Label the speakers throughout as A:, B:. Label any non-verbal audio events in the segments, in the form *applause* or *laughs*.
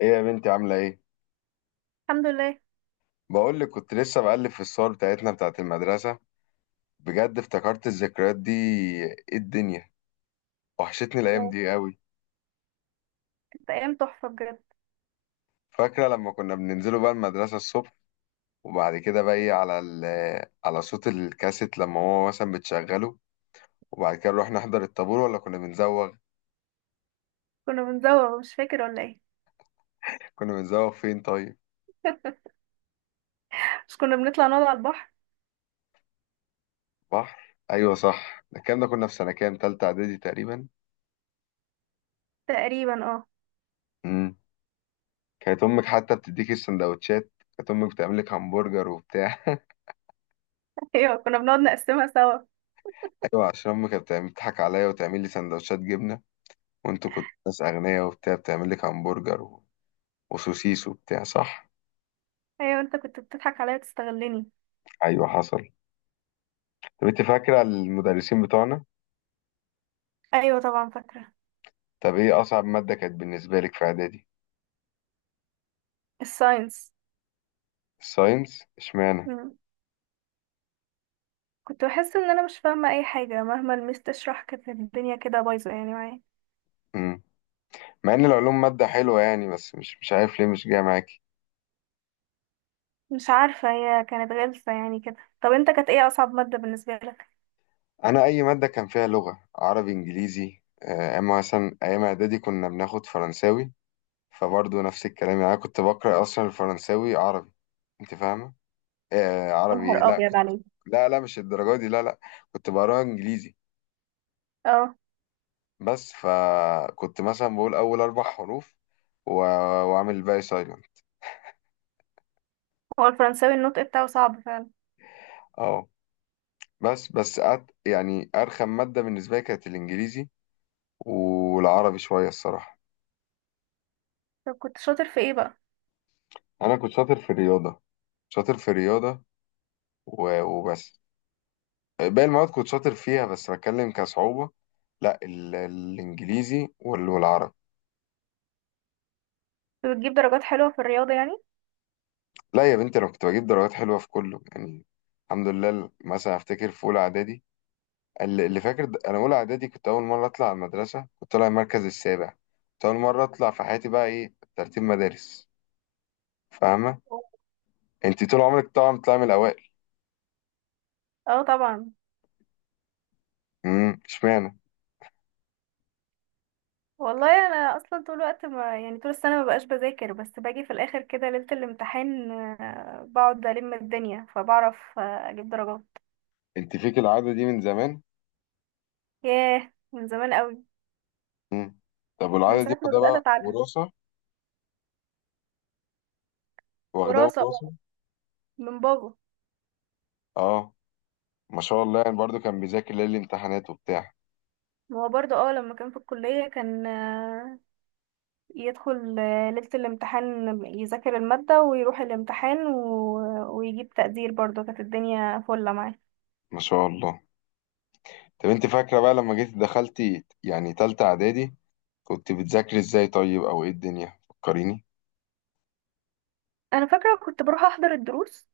A: ايه يا بنتي عاملة ايه؟
B: الحمد لله.
A: بقول لك كنت لسه بقلب في الصور بتاعتنا بتاعت المدرسة. بجد افتكرت الذكريات دي. ايه الدنيا، وحشتني الأيام دي قوي.
B: كانت ايام تحفه بجد.
A: فاكرة لما كنا بننزلوا بقى المدرسة الصبح، وبعد كده بقى ايه على صوت الكاسيت لما هو مثلا بتشغله، وبعد كده نروح نحضر الطابور ولا كنا بنزوغ؟
B: كنا بنزوغ، مش فاكر ولا ايه.
A: كنا بنزوغ فين طيب؟
B: مش كنا بنطلع نقعد على البحر؟
A: بحر؟ أيوة صح، ده الكلام ده كنا في سنة كام؟ تالتة إعدادي تقريبا؟
B: تقريبا اه.
A: امم كانت أمك حتى بتديكي السندوتشات، كانت أمك بتعملك همبرجر وبتاع *laughs*
B: *laughs* ايوه، كنا بنقعد نقسمها سوا.
A: ايوه، عشان امي كانت بتضحك عليا وتعمل لي سندوتشات جبنه، وانتوا كنتوا ناس اغنياء وبتاع، بتعمل لك همبرجر وسوسيس وبتاع صح.
B: ايوه، انت كنت بتضحك عليا تستغلني.
A: ايوه حصل. طب انت فاكره المدرسين بتوعنا؟
B: ايوه طبعا فاكره.
A: طب ايه اصعب ماده كانت بالنسبه لك في اعدادي؟
B: الساينس.
A: الساينس اشمعنى؟
B: مم. كنت بحس ان انا مش فاهمه اي حاجه، مهما الميس تشرح كانت الدنيا كده بايظه يعني معايا.
A: امم. مع ان العلوم ماده حلوه يعني، بس مش عارف ليه مش جايه معاكي.
B: مش عارفه، هي كانت غلسه يعني كده. طب انت، كانت ايه اصعب ماده بالنسبه لك؟
A: انا اي ماده كان فيها لغه، عربي، انجليزي، اما مثلا ايام اعدادي كنا بناخد فرنساوي، فبرضه نفس الكلام يعني. انا كنت بقرا اصلا الفرنساوي عربي، انت فاهمه. آه
B: يا
A: عربي إيه؟
B: نهار
A: لا
B: ابيض
A: كنت.
B: عليك!
A: لا لا مش الدرجة دي، لا لا. كنت بقراها انجليزي.
B: اه،
A: بس فكنت مثلا بقول اول اربع حروف و... واعمل الباقي سايلنت.
B: هو الفرنساوي النطق بتاعه صعب فعلا.
A: اه. يعني ارخم مادة بالنسبة لي كانت الانجليزي، والعربي شوية الصراحة.
B: طب كنت شاطر في ايه بقى؟
A: انا كنت شاطر في الرياضة، شاطر في الرياضة وبس. باقي المواد كنت شاطر فيها بس بتكلم كصعوبة. لا الانجليزي والعربي.
B: كنت بتجيب درجات حلوه في الرياضه يعني؟
A: لا يا بنتي انا كنت بجيب درجات حلوه في كله يعني، الحمد لله. مثلا افتكر في اولى اعدادي، اللي فاكر، انا اولى اعدادي كنت اول مره اطلع على المدرسه، كنت طالع المركز السابع. كنت اول مره اطلع في حياتي بقى ايه، ترتيب مدارس، فاهمه. انت طول عمرك طبعا بتطلعي من الاوائل.
B: اه طبعا.
A: اشمعنى.
B: والله انا اصلا طول الوقت، ما يعني طول السنه ما بقاش بذاكر، بس باجي في الاخر كده ليله الامتحان بقعد الم الدنيا فبعرف اجيب درجات.
A: انت فيك العاده دي من زمان.
B: ياه، من زمان قوي.
A: امم. طب
B: من
A: والعاده دي
B: ساعه ما
A: واخدها
B: بدات
A: بقى
B: اتعلم.
A: وراثه؟ واخدها
B: وراثه
A: وراثه؟
B: بقى، من بابا.
A: اه. ما شاء الله، يعني برضو كان بيذاكر ليالي الامتحانات وبتاع.
B: هو برضه اه لما كان في الكليه، كان يدخل ليله الامتحان، يذاكر الماده ويروح الامتحان ويجيب تقدير، برضه كانت الدنيا فله معاه.
A: ما شاء الله. طب انت فاكره بقى لما جيت دخلتي يعني تالتة اعدادي، كنت بتذاكري ازاي طيب، او ايه الدنيا، فكريني.
B: انا فاكره كنت بروح احضر الدروس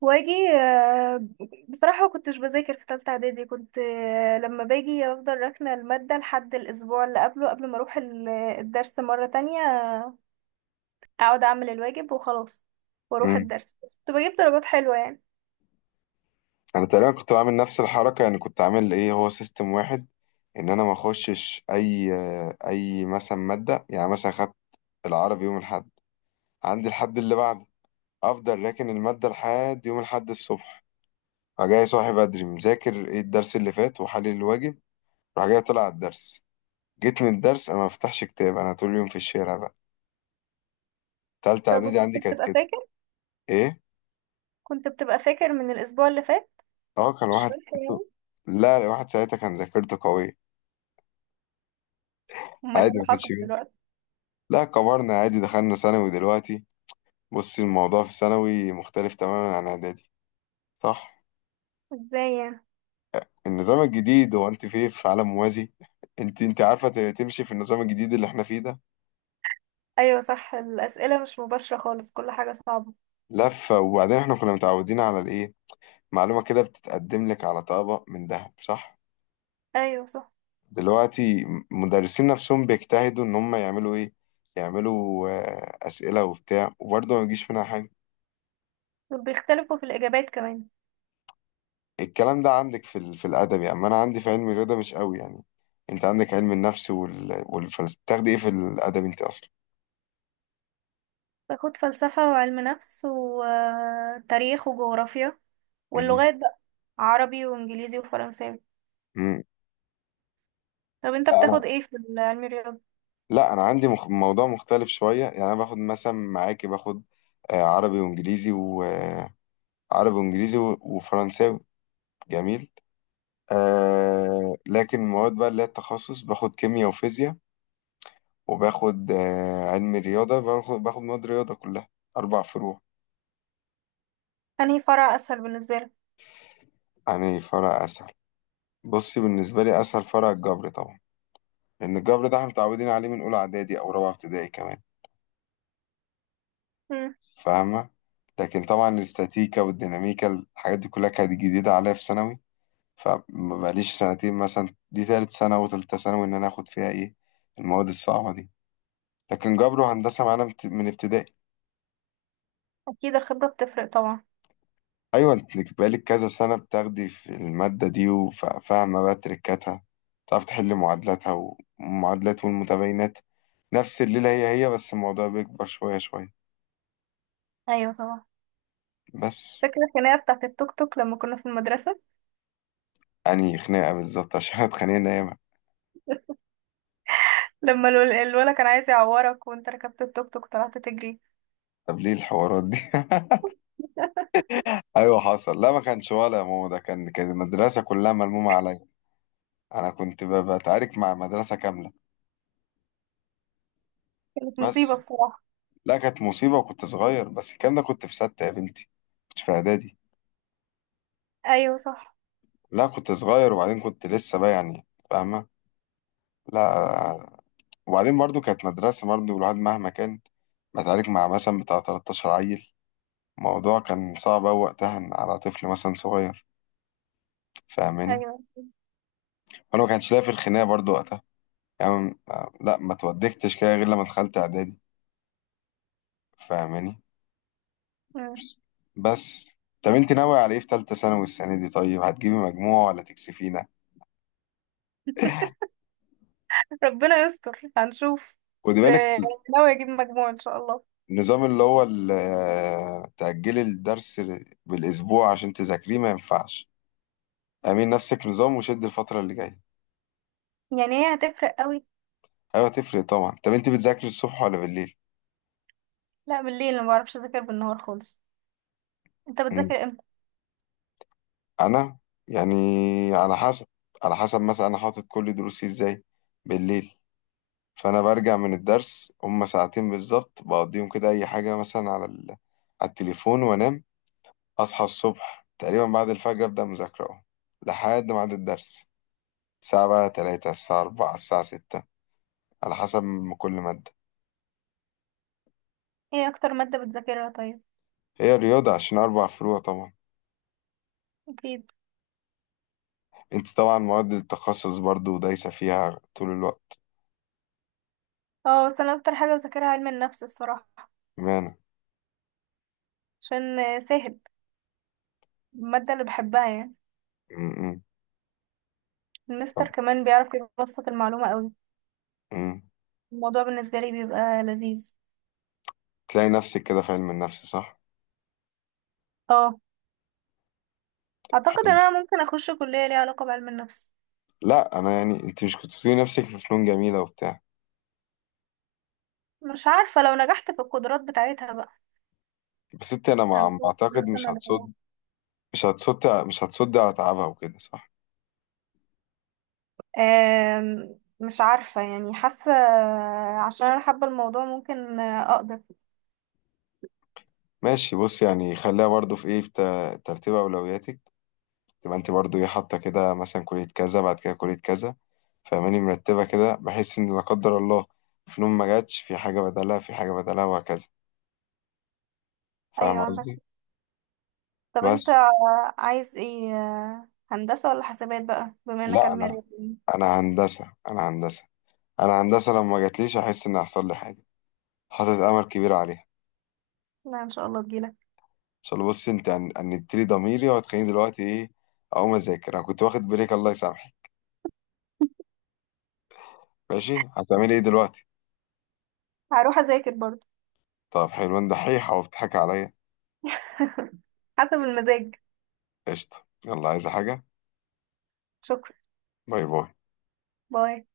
B: واجي بصراحة ما كنتش بذاكر في تالتة اعدادي، كنت لما باجي افضل راكنة المادة لحد الاسبوع اللي قبله، قبل ما اروح الدرس مرة تانية. اقعد اعمل الواجب وخلاص. واروح
A: امم.
B: الدرس، بس كنت بجيب درجات حلوة يعني.
A: انا تقريبا كنت بعمل نفس الحركه يعني، كنت عامل ايه، هو سيستم واحد. ان انا ما اخشش اي مثلا ماده. يعني مثلا خدت العربي يوم الاحد، عندي الحد اللي بعده، افضل راكن الماده لحد يوم الاحد الصبح، فجاي صاحي بدري مذاكر ايه، الدرس اللي فات وحلل الواجب، راح جاي طلع على الدرس. جيت من الدرس انا ما بفتحش كتاب، انا طول اليوم في الشارع بقى. تالتة
B: طب
A: اعدادي
B: وكنت
A: عندي كانت
B: بتبقى
A: كده.
B: فاكر؟
A: ايه؟
B: كنت بتبقى فاكر من الاسبوع اللي فات؟
A: اه كان واحد.
B: الشرح يعني.
A: لا واحد ساعتها كان ذاكرته قوية.
B: امال ايه
A: عادي
B: اللي
A: ما كانش
B: حصل
A: بيه.
B: دلوقتي؟
A: لا كبرنا، عادي دخلنا ثانوي دلوقتي. بصي الموضوع في ثانوي مختلف تماما عن اعدادي، صح.
B: ازاي يعني؟
A: النظام الجديد هو انت في عالم موازي. انت عارفه تمشي في النظام الجديد اللي احنا فيه ده.
B: ايوه صح، الاسئلة مش مباشرة خالص، كل حاجة صعبة.
A: لفه. وبعدين احنا كنا متعودين على الايه، معلومه كده بتتقدم لك على طبق من ذهب صح.
B: ايوه صح.
A: دلوقتي مدرسين نفسهم بيجتهدوا ان هم يعملوا ايه، يعملوا اسئله وبتاع، وبرضه ما يجيش منها حاجه.
B: وبيختلفوا في الاجابات كمان.
A: الكلام ده عندك في في الادب يعني، اما انا عندي في علم الرياضه مش قوي يعني. انت عندك علم النفس والفلسفه، بتاخدي ايه في الادب انت اصلا؟
B: باخد فلسفة وعلم نفس وتاريخ وجغرافيا.
A: مم.
B: واللغات بقى عربي وانجليزي وفرنساوي.
A: مم.
B: طب انت
A: لا انا،
B: بتاخد ايه في علم الرياضة؟
A: لا انا عندي موضوع مختلف شويه يعني. انا باخد مثلا معاكي، باخد عربي وانجليزي، وعربي وانجليزي وفرنساوي. جميل. آه، لكن المواد بقى اللي هي التخصص، باخد كيمياء وفيزياء، وباخد آه، علم رياضه، باخد مواد رياضه كلها، اربع فروع.
B: انهي فرع اسهل بالنسبة لك؟
A: يعني فرع اساسي، بصي بالنسبة لي أسهل فرع الجبر طبعا، لأن الجبر ده احنا متعودين عليه من أولى إعدادي أو رابعة ابتدائي كمان،
B: مم.
A: فاهمة. لكن طبعا الاستاتيكا والديناميكا، الحاجات دي كلها كانت جديدة عليا في ثانوي. فمبقاليش سنتين مثلا، دي تالت سنة وتالتة ثانوي إن أنا آخد فيها إيه، المواد الصعبة دي. لكن جبر وهندسة معانا من ابتدائي.
B: اكيد، الخبرة بتفرق طبعا.
A: أيوة أنت بقالك كذا سنة بتاخدي في المادة دي، وفاهمة بقى تركاتها، تعرف تحل معادلاتها ومعادلات والمتباينات. نفس الليلة هي هي، بس الموضوع بيكبر شوية شوية.
B: ايوه طبعا.
A: بس.
B: فاكر الخناقة بتاعت التوك توك لما كنا في المدرسة؟
A: يعني خناقة بالظبط عشان احنا اتخانقنا ياما.
B: لما الولد كان عايز يعورك، وانت ركبت التوك توك طلعت تجري.
A: طب ليه الحوارات دي. *laughs* ايوه حصل. لا ما كانش ولا يا ماما، ده كان كان المدرسة كلها ملمومة عليا. انا كنت بتعارك مع مدرسة كاملة.
B: كانت مصيبة
A: بس.
B: بصراحة.
A: لا كانت مصيبة، وكنت صغير. بس الكلام ده كنت في ستة يا بنتي، كنت في اعدادي.
B: ايوه صح.
A: لا كنت صغير، وبعدين كنت لسه بقى يعني، فاهمة. لا. وبعدين برضو كانت مدرسة، برضو الواحد مهما كان، بتعارك مع مثلا بتاع 13 عيل، الموضوع كان صعب أوي وقتها إن على طفل مثلا صغير، فاهماني.
B: ايوه.
A: وأنا ما كانش ليا في الخناقة برضو وقتها يعني. لا ما اتودكتش كده غير لما دخلت إعدادي، فاهماني.
B: مم.
A: بس. بس. طب أنت ناوي على إيه في تالتة ثانوي السنة دي، طيب هتجيبي مجموع ولا تكسفينا؟
B: ربنا يستر، هنشوف
A: خدي
B: بس.
A: بالك،
B: ناوي اجيب مجموع ان شاء الله.
A: النظام اللي هو تأجلي الدرس بالأسبوع عشان تذاكريه ما ينفعش. اعملي نفسك نظام وشد الفترة اللي جاية.
B: يعني هي هتفرق قوي.
A: أيوة تفرق طبعا. طب أنت بتذاكري الصبح ولا بالليل؟
B: لا بالليل، ما بعرفش اذاكر بالنهار خالص. انت بتذاكر امتى؟
A: انا، يعني، على حسب. على حسب مثلا انا حاطط كل دروسي ازاي، بالليل. فانا برجع من الدرس هما ساعتين بالظبط، بقضيهم كده اي حاجه مثلا على على التليفون، وانام. اصحى الصبح تقريبا بعد الفجر ابدا مذاكره اهو لحد ميعاد الدرس. الساعه بقى 3، الساعه 4، الساعه 6، على حسب ما كل ماده.
B: ايه اكتر ماده بتذاكرها طيب؟
A: هي رياضه، عشان اربع فروع طبعا.
B: اكيد.
A: انت طبعا مواد التخصص برضو دايسه فيها طول الوقت.
B: اه بس انا اكتر حاجه بذاكرها علم النفس الصراحه.
A: بمعنى.
B: عشان سهل. الماده اللي بحبها يعني.
A: م- م.
B: المستر
A: طب.
B: كمان بيعرف يبسط المعلومه قوي.
A: م.
B: الموضوع بالنسبه لي بيبقى لذيذ.
A: تلاقي نفسك كده في علم النفس صح؟
B: اه. اعتقد ان
A: حلو.
B: انا ممكن اخش كليه ليها علاقه بعلم النفس.
A: لا انا يعني، انت مش كنت بتقولي نفسك في فنون جميله وبتاع؟
B: مش عارفه، لو نجحت في القدرات بتاعتها بقى.
A: بس انت، انا ما
B: هنكون
A: اعتقد
B: لسه
A: مش
B: مدعوة.
A: هتصد، مش هتصد، مش هتصد على تعبها وكده صح؟
B: مش عارفه يعني، حاسه. عشان انا حابه الموضوع، ممكن اقدر.
A: ماشي، بص يعني خليها برضو في ايه، في ترتيب اولوياتك. تبقى انت برضو ايه حاطه كده مثلا كليه كذا، بعد كده كليه كذا، فاهماني، مرتبه كده بحيث ان لا قدر الله فنون ما جاتش، في حاجه بدلها، في حاجه بدلها، وهكذا. فاهم
B: ايوه عندك.
A: قصدي؟
B: طب انت
A: بس.
B: عايز ايه، هندسة ولا حسابات بقى، بما انك
A: لا
B: علمي
A: انا،
B: رياضي؟
A: انا هندسه، انا هندسه، انا هندسه. لما جاتليش احس ان حصل لي حاجه، حاطط امل كبير عليها.
B: لا ان شاء الله تجيلك.
A: عشان بص انت هنبتدي ضميري وهتخليني دلوقتي ايه، اقوم اذاكر. انا كنت واخد بريك، الله يسامحك. ماشي هتعملي ايه دلوقتي؟
B: هروح اذاكر برضه.
A: طب حلوان دحيح او بتضحك عليا؟
B: *laughs* حسب المزاج.
A: قشطه، يلا، عايزه حاجه؟
B: شكرا.
A: باي باي.
B: باي.